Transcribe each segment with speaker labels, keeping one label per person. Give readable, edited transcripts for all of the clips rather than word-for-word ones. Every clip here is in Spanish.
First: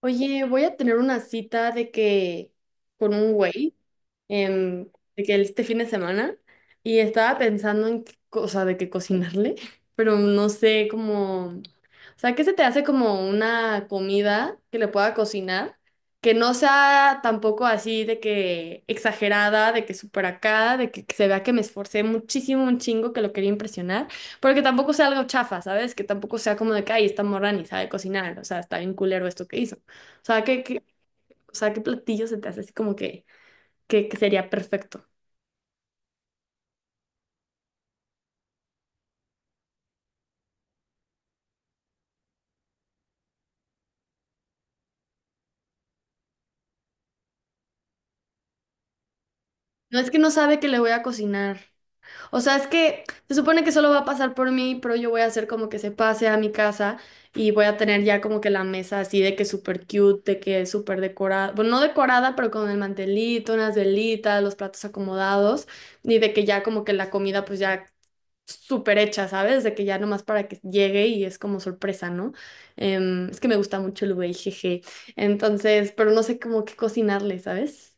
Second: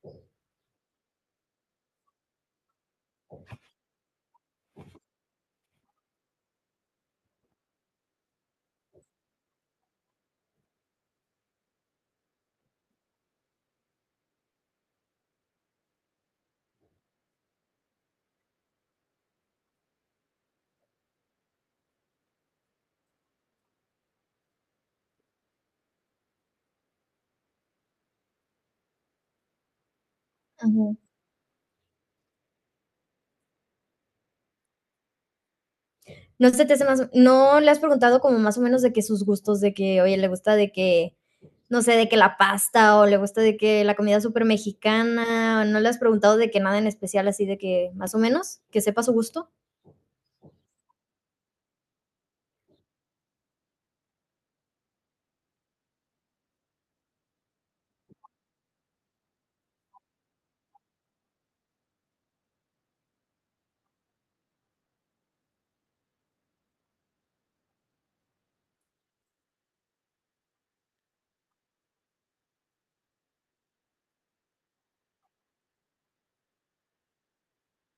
Speaker 1: Oye, voy a tener una cita de que con un güey, em, de que este fin de semana, y estaba pensando en qué cosa de que cocinarle, pero no sé cómo, o sea, ¿qué se te hace como una comida que le pueda cocinar? Que no sea tampoco así de que exagerada, de que súper acá, de que se vea que me esforcé muchísimo, un chingo, que lo quería impresionar, pero que tampoco sea algo chafa, ¿sabes? Que tampoco sea como de que, ay, esta morra ni sabe cocinar, o sea, está bien culero esto que hizo. O sea, ¿qué, qué-
Speaker 2: Ujú.
Speaker 1: o sea, qué platillo se te hace así como que, que sería perfecto?
Speaker 2: ¿No se te hace más no le has preguntado como más o menos de que sus gustos, de que, oye, le gusta de que, no sé, de que la pasta o le gusta de que la comida supermexicana, ¿no le has preguntado de que nada en especial así de que más o menos, que sepa su gusto?
Speaker 1: No es que no sabe que le voy a
Speaker 2: Su
Speaker 1: cocinar. O sea, es
Speaker 2: capital es São Luís.
Speaker 1: que se supone que solo va a pasar por mí, pero yo voy a hacer como que se pase a mi casa y voy a tener ya como que la mesa así de que súper cute, de que súper decorada. Bueno, no decorada, pero con el mantelito, unas velitas, los platos acomodados y de que ya como que la comida pues ya súper hecha, ¿sabes? De que ya nomás para que llegue y es como sorpresa, ¿no? Es que me gusta mucho el güey, jeje. Entonces, pero no sé cómo qué cocinarle, ¿sabes?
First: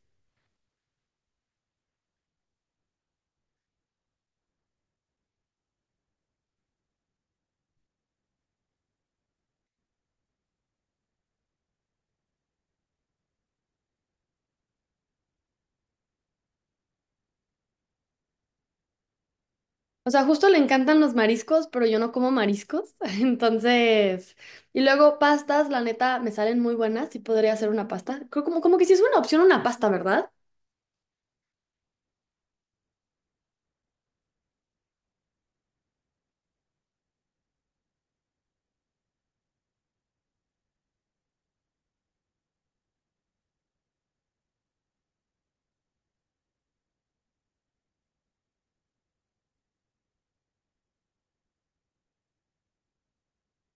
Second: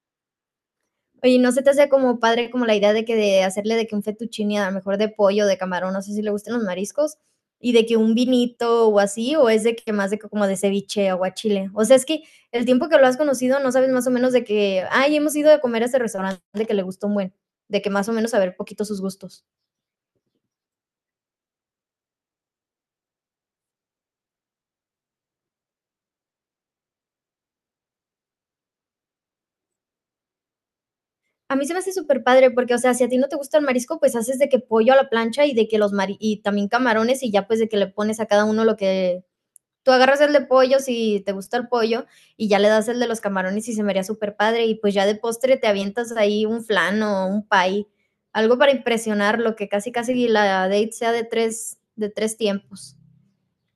Speaker 2: Oye, ¿no se te hace como padre como la idea de que de hacerle de que un fettuccine a lo mejor de pollo, de camarón, no sé si le gustan los mariscos, y de que un vinito o así, o es de que más de que como de ceviche, aguachile? O sea, es que el tiempo que lo has conocido no sabes más o menos de que, ay, hemos ido a comer a este restaurante que le gustó un buen, de que más o menos saber poquito sus gustos.
Speaker 1: O sea, justo le encantan los mariscos, pero yo no como mariscos. Entonces, y luego pastas, la neta, me salen muy buenas y podría hacer una pasta. Creo como, como que sí es una opción una pasta, ¿verdad?
Speaker 2: A mí se me hace súper padre porque, o sea, si a ti no te gusta el marisco, pues haces de que pollo a la plancha y de que los mari y también camarones y ya pues de que le pones a cada uno lo que tú agarras el de pollo si te gusta el pollo y ya le das el de los camarones y se me haría súper padre y pues ya de postre te avientas ahí un flan o un pie, algo para impresionar lo que casi casi la date sea de tres tiempos.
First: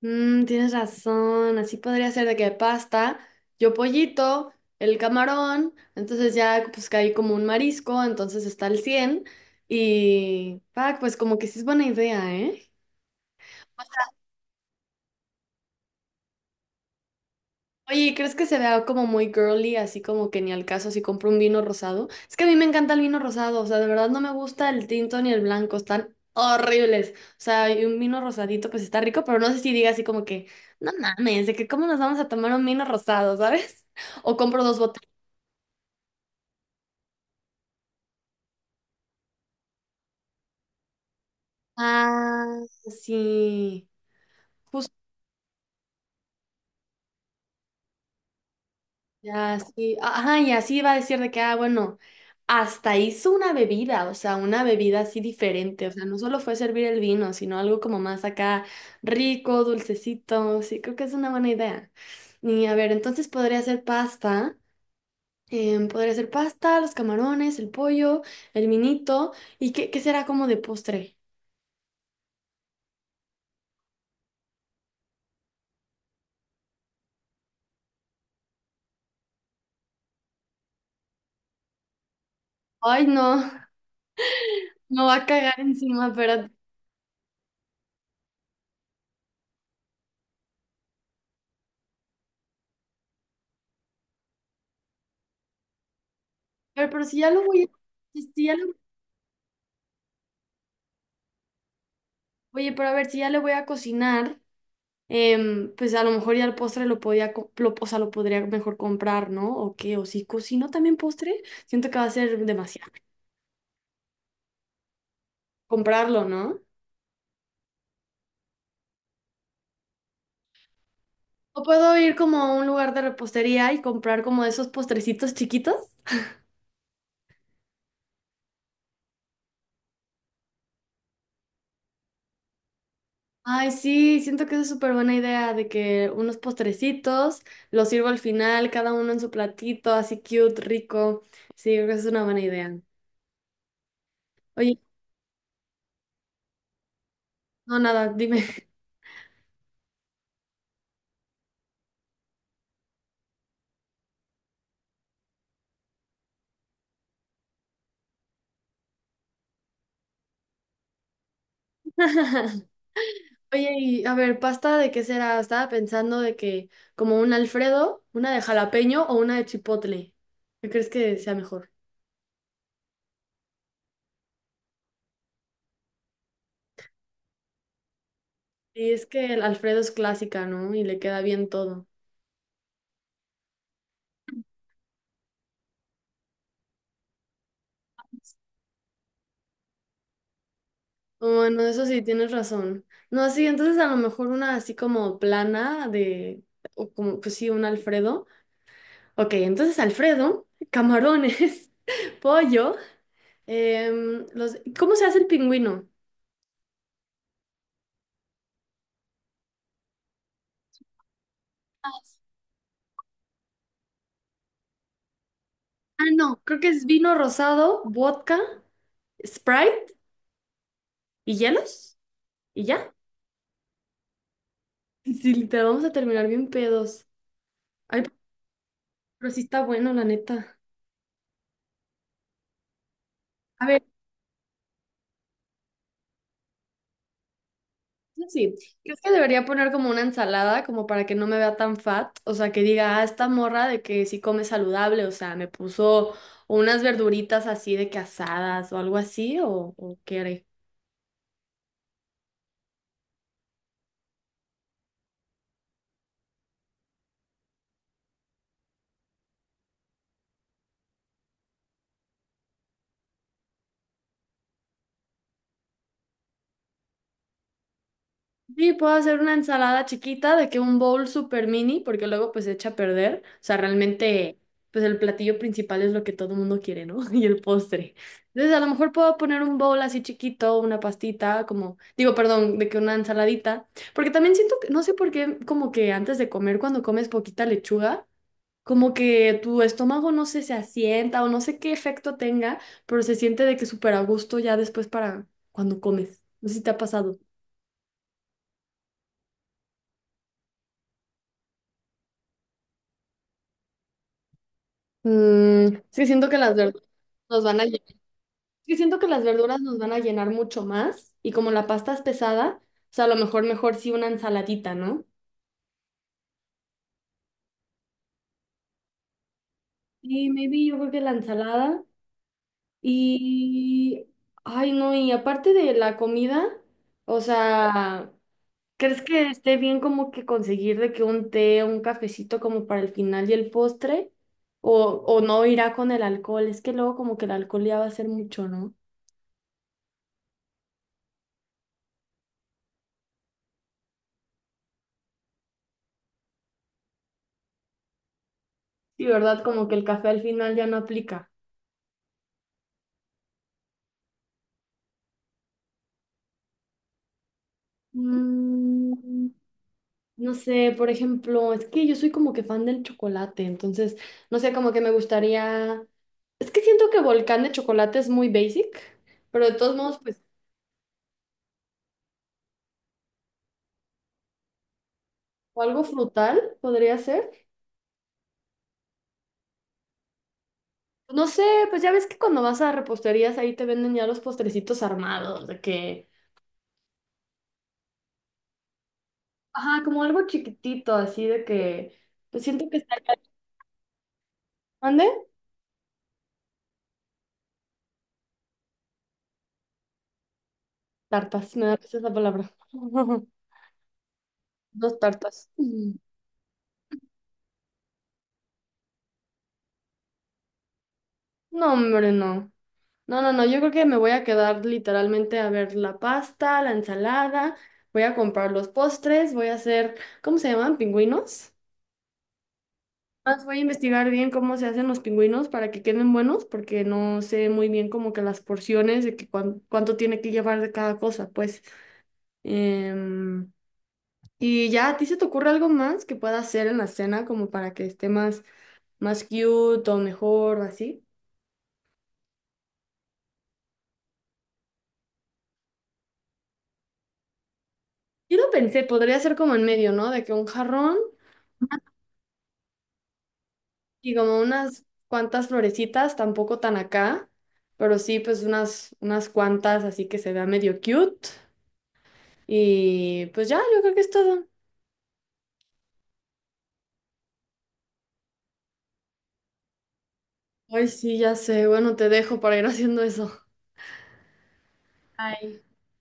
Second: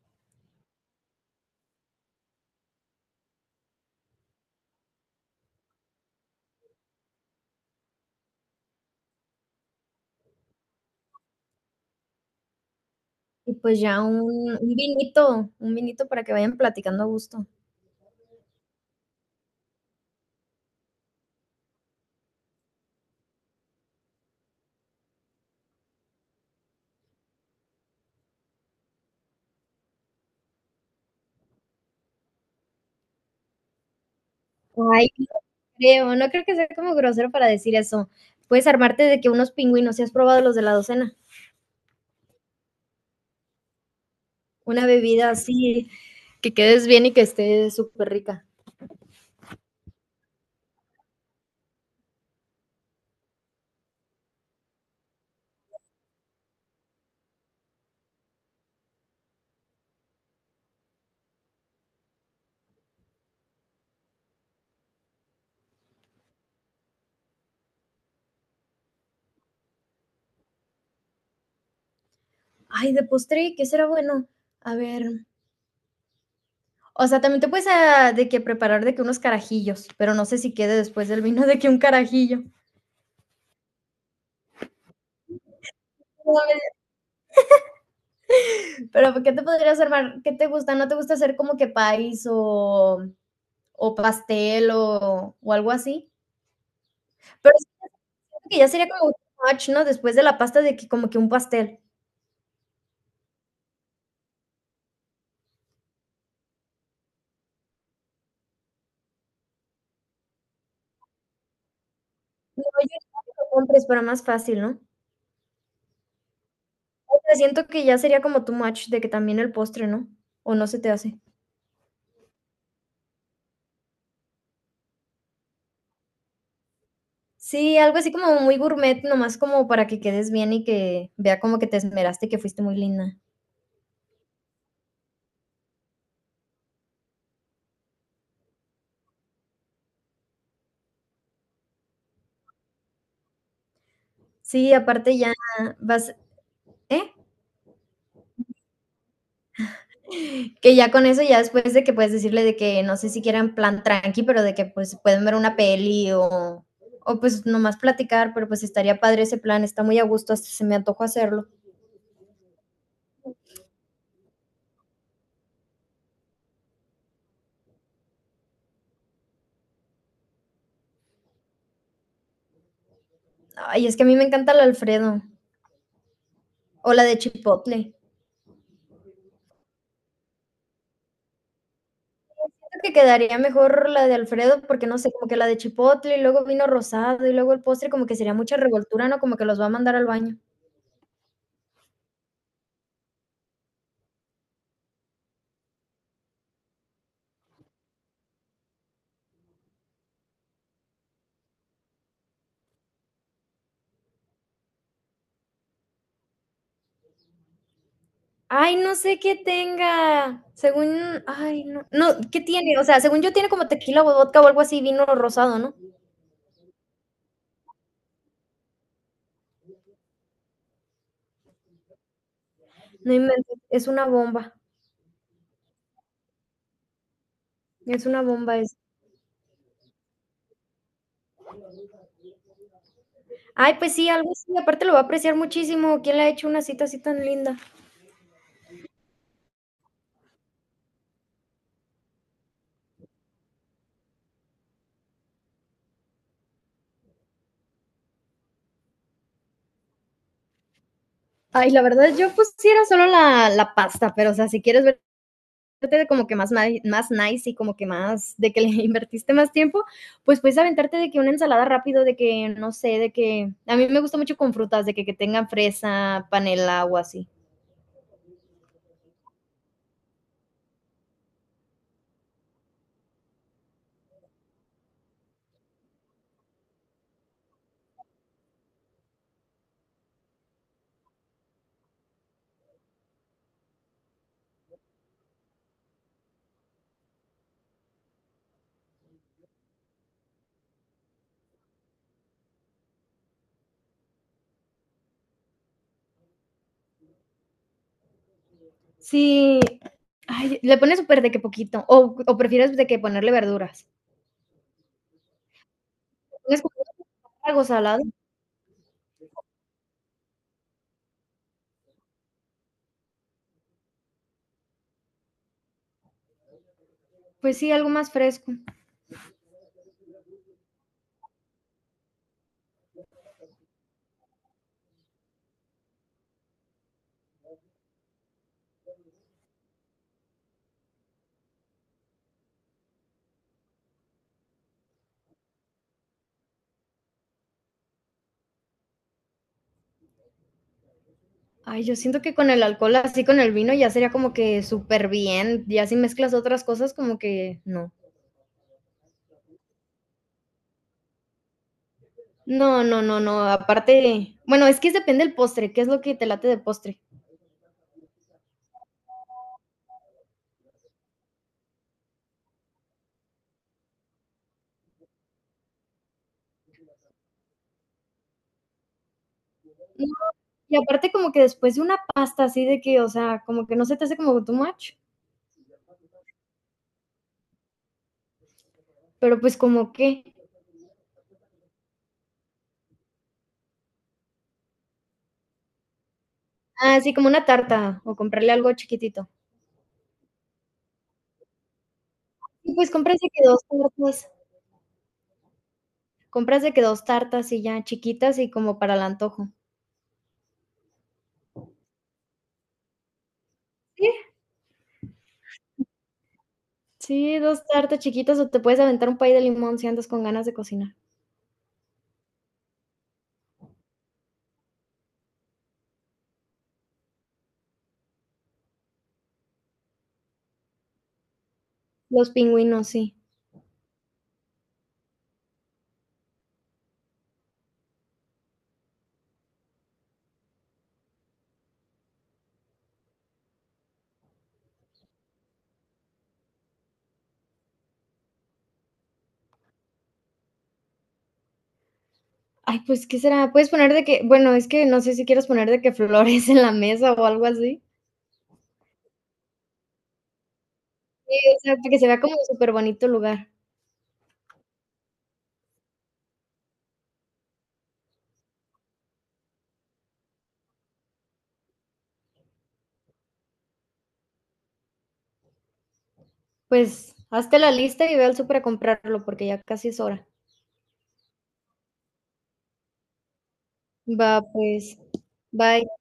Speaker 1: Mm, tienes razón, así podría ser de que pasta, yo pollito, el camarón, entonces ya pues caí como un marisco, entonces está el 100 y, fuck, pues como que sí es buena idea, ¿eh?
Speaker 2: Y pues ya un vinito, un vinito para que vayan platicando a gusto.
Speaker 1: Oye, ¿crees que se vea como muy girly, así como que ni al caso si compro un vino rosado? Es que a mí me encanta el vino rosado, o sea, de verdad no me gusta el tinto ni el blanco, están horribles. O sea, y un vino rosadito pues está rico, pero no sé si diga así como que, no mames, de que cómo nos vamos a tomar un vino rosado, ¿sabes? O compro dos botellas.
Speaker 2: Ay, creo, no creo que sea como grosero para decir eso. Puedes armarte de que unos pingüinos, si has probado los de la docena,
Speaker 1: Ah, sí.
Speaker 2: una bebida así, que quedes bien y que esté súper rica.
Speaker 1: Ya, sí. Ajá, y así iba a decir de que, ah, bueno, hasta hizo una bebida, o sea, una bebida así diferente, o sea, no solo fue servir el vino, sino algo como más acá rico, dulcecito, sí, creo que es una buena idea. Y a ver, entonces podría ser pasta, podría ser pasta, los camarones, el pollo, el vinito, ¿y qué, qué será como de postre?
Speaker 2: Ay, de postre, ¿qué será bueno? A ver. O sea, también te puedes de que preparar de que unos carajillos, pero no sé si quede después del vino de que un carajillo.
Speaker 1: Ay, no, no va a cagar encima, pero,
Speaker 2: Pero ¿qué te podrías armar? ¿Qué te gusta? ¿No te gusta hacer como que país o pastel o algo así?
Speaker 1: pero si ya lo
Speaker 2: Pero
Speaker 1: voy a, si
Speaker 2: siento
Speaker 1: ya
Speaker 2: que
Speaker 1: lo,
Speaker 2: ya sería como un match, ¿no? Después de la pasta de que como que un pastel.
Speaker 1: oye, pero a ver, si ya le voy a cocinar. Em, pues a lo mejor ya el postre lo podía, co- lo, o sea, lo podría mejor comprar, ¿no? O qué, o si cocino también postre, siento que va a ser
Speaker 2: No, yo
Speaker 1: demasiado.
Speaker 2: que lo compres para más fácil, ¿no?
Speaker 1: Comprarlo, ¿no?
Speaker 2: O sea, siento que ya sería como too much de que también el postre, ¿no? ¿O no se te hace?
Speaker 1: O puedo ir como a un lugar de repostería y comprar como esos postrecitos chiquitos.
Speaker 2: Sí, algo así como muy gourmet, nomás como para que quedes bien y que vea como que te esmeraste, que fuiste muy linda.
Speaker 1: Ay, sí, siento que es súper buena idea de que unos postrecitos los sirvo al final, cada uno en su platito, así cute, rico. Sí, creo que es una buena idea.
Speaker 2: Sí,
Speaker 1: Oye,
Speaker 2: aparte ya vas ¿eh?
Speaker 1: no, nada, dime.
Speaker 2: Que ya con eso, ya después de que puedes decirle de que no sé si quieran plan tranqui, pero de que, pues, pueden ver una peli o pues, nomás platicar, pero, pues, estaría padre ese plan, está muy a gusto, hasta se me antojó hacerlo.
Speaker 1: Oye, y a ver, ¿pasta de qué será? Estaba pensando de que como un Alfredo, una de jalapeño o una de chipotle. ¿Qué crees que sea mejor?
Speaker 2: Ay, es que a mí me encanta el Alfredo o la de chipotle.
Speaker 1: Y es que el Alfredo es clásica, ¿no? Y le queda bien todo.
Speaker 2: Creo que quedaría mejor la de Alfredo, porque no sé, como que la de chipotle y luego vino rosado y luego el postre, como que sería mucha revoltura, ¿no? Como que los va a mandar al baño.
Speaker 1: Oh, bueno, eso sí, tienes razón. No, sí, entonces a lo mejor una así como plana de, o como, pues sí, un Alfredo. Ok, entonces Alfredo, camarones, pollo, los, ¿cómo se hace el pingüino?
Speaker 2: Ay, no sé qué tenga. Según, ay, no, no, ¿qué tiene? O sea, según yo tiene como tequila o vodka o algo así, vino rosado, ¿no?
Speaker 1: Ah, no, creo que es vino rosado, vodka, Sprite. ¿Y hielos? ¿Y ya?
Speaker 2: No inventes,
Speaker 1: Sí, literal, vamos a terminar bien pedos. Ay,
Speaker 2: es una bomba eso.
Speaker 1: pero sí está bueno, la neta. A
Speaker 2: Ay,
Speaker 1: ver,
Speaker 2: pues sí, algo así, aparte lo va a apreciar muchísimo. ¿Quién le ha hecho una cita así tan linda?
Speaker 1: eso sí, ¿crees que debería poner como una ensalada como para que no me vea tan fat? O sea, que diga, ah, esta morra de que sí come saludable, o sea, me puso unas verduritas así de que asadas o algo así, o qué haré?
Speaker 2: Ay, la verdad, yo pusiera solo la pasta, pero o sea, si quieres ver de como que más, más nice y como que más de que le invertiste más tiempo, pues puedes aventarte de que una ensalada rápido, de que no sé, de que a mí me gusta mucho con frutas, de que tengan fresa, panela o así.
Speaker 1: Sí, puedo hacer una ensalada chiquita de que un bowl super mini, porque luego pues se echa a perder. O sea, realmente pues el platillo principal es lo que todo el mundo quiere, ¿no? Y el postre. Entonces a lo mejor puedo poner un bowl así chiquito, una pastita, como, digo, perdón, de que una ensaladita. Porque también siento que, no sé por qué, como que antes de comer, cuando comes poquita lechuga, como que tu estómago no sé, se asienta o no sé qué efecto tenga, pero se siente de que súper a gusto ya después para cuando comes. No sé si te ha pasado.
Speaker 2: Sí, ay, le pones súper de que poquito, o prefieres de que ponerle verduras.
Speaker 1: Mm, es que siento que las
Speaker 2: ¿Pones como
Speaker 1: verduras nos van a
Speaker 2: algo
Speaker 1: llenar,
Speaker 2: salado?
Speaker 1: es que siento que las verduras nos van a llenar mucho más y como la pasta es pesada, o sea, a lo mejor mejor sí una ensaladita, ¿no?
Speaker 2: Pues sí, algo más fresco.
Speaker 1: Sí, maybe yo creo que la ensalada y... Ay, no, y aparte de la comida, o sea, ¿crees que esté bien como que conseguir de que un té o un cafecito como para el final y el postre? O no irá con el alcohol, es que luego como que el alcohol ya va a ser mucho, ¿no?
Speaker 2: Ay, yo siento que con el alcohol, así con el vino, ya sería como que súper bien, ya si mezclas otras cosas, como que no.
Speaker 1: Sí, ¿verdad? Como que el café al final ya no aplica.
Speaker 2: No, no, no, no, aparte, bueno, es que es depende del postre, qué es lo que te late de postre.
Speaker 1: Mm, no sé, por ejemplo, es que yo soy como que fan del chocolate, entonces, no sé, como que me gustaría... Es que siento que volcán de chocolate es muy basic, pero de todos modos,
Speaker 2: No,
Speaker 1: pues,
Speaker 2: y aparte como que después de una pasta así de que, o sea, como que no se te hace como too much,
Speaker 1: o algo frutal podría ser.
Speaker 2: pero pues como que,
Speaker 1: No sé, pues ya ves que cuando vas a reposterías ahí te venden ya los postrecitos armados, de que...
Speaker 2: ah, sí, como una tarta o comprarle algo chiquitito.
Speaker 1: Ajá, como algo chiquitito, así de que... Pues siento
Speaker 2: Y
Speaker 1: que
Speaker 2: pues
Speaker 1: estaría...
Speaker 2: compras de que dos tartas,
Speaker 1: ¿Mande?
Speaker 2: compras de que dos tartas y ya chiquitas y como para el antojo.
Speaker 1: Tartas, me da risa esa palabra.
Speaker 2: Sí,
Speaker 1: Dos tartas. Mm.
Speaker 2: sí, dos tartas chiquitas o te puedes aventar un pay de limón si andas con ganas de cocinar.
Speaker 1: No, hombre, no. No, no, no, yo creo que me voy a quedar literalmente a ver la pasta, la ensalada, voy a comprar los postres, voy a hacer, ¿cómo se llaman? ¿Pingüinos?
Speaker 2: Los pingüinos, sí.
Speaker 1: Más voy a investigar bien cómo se hacen los pingüinos para que queden buenos, porque no sé muy bien como que las porciones de que cuán- cuánto tiene que llevar de cada cosa, pues. Em, y ya, ¿a ti se te ocurre algo más que pueda hacer en la cena como para que esté más más cute o mejor o así.
Speaker 2: Ay, pues, ¿qué será? Puedes poner de que bueno, es que no sé si quieres poner de que flores en la mesa o algo así.
Speaker 1: Yo lo pensé, podría ser como en medio, ¿no? De que un jarrón.
Speaker 2: Sí, o sea, que se vea como súper bonito el lugar.
Speaker 1: Y como unas cuantas florecitas, tampoco tan acá, pero sí, pues unas, unas cuantas, así que se vea medio cute. Y pues ya, yo creo que es todo.
Speaker 2: Pues, hazte la lista y ve al súper a comprarlo, porque ya casi es hora.
Speaker 1: Ay, sí, ya sé. Bueno, te dejo para ir haciendo eso.
Speaker 2: Va, pues.
Speaker 1: Ay.
Speaker 2: Bye.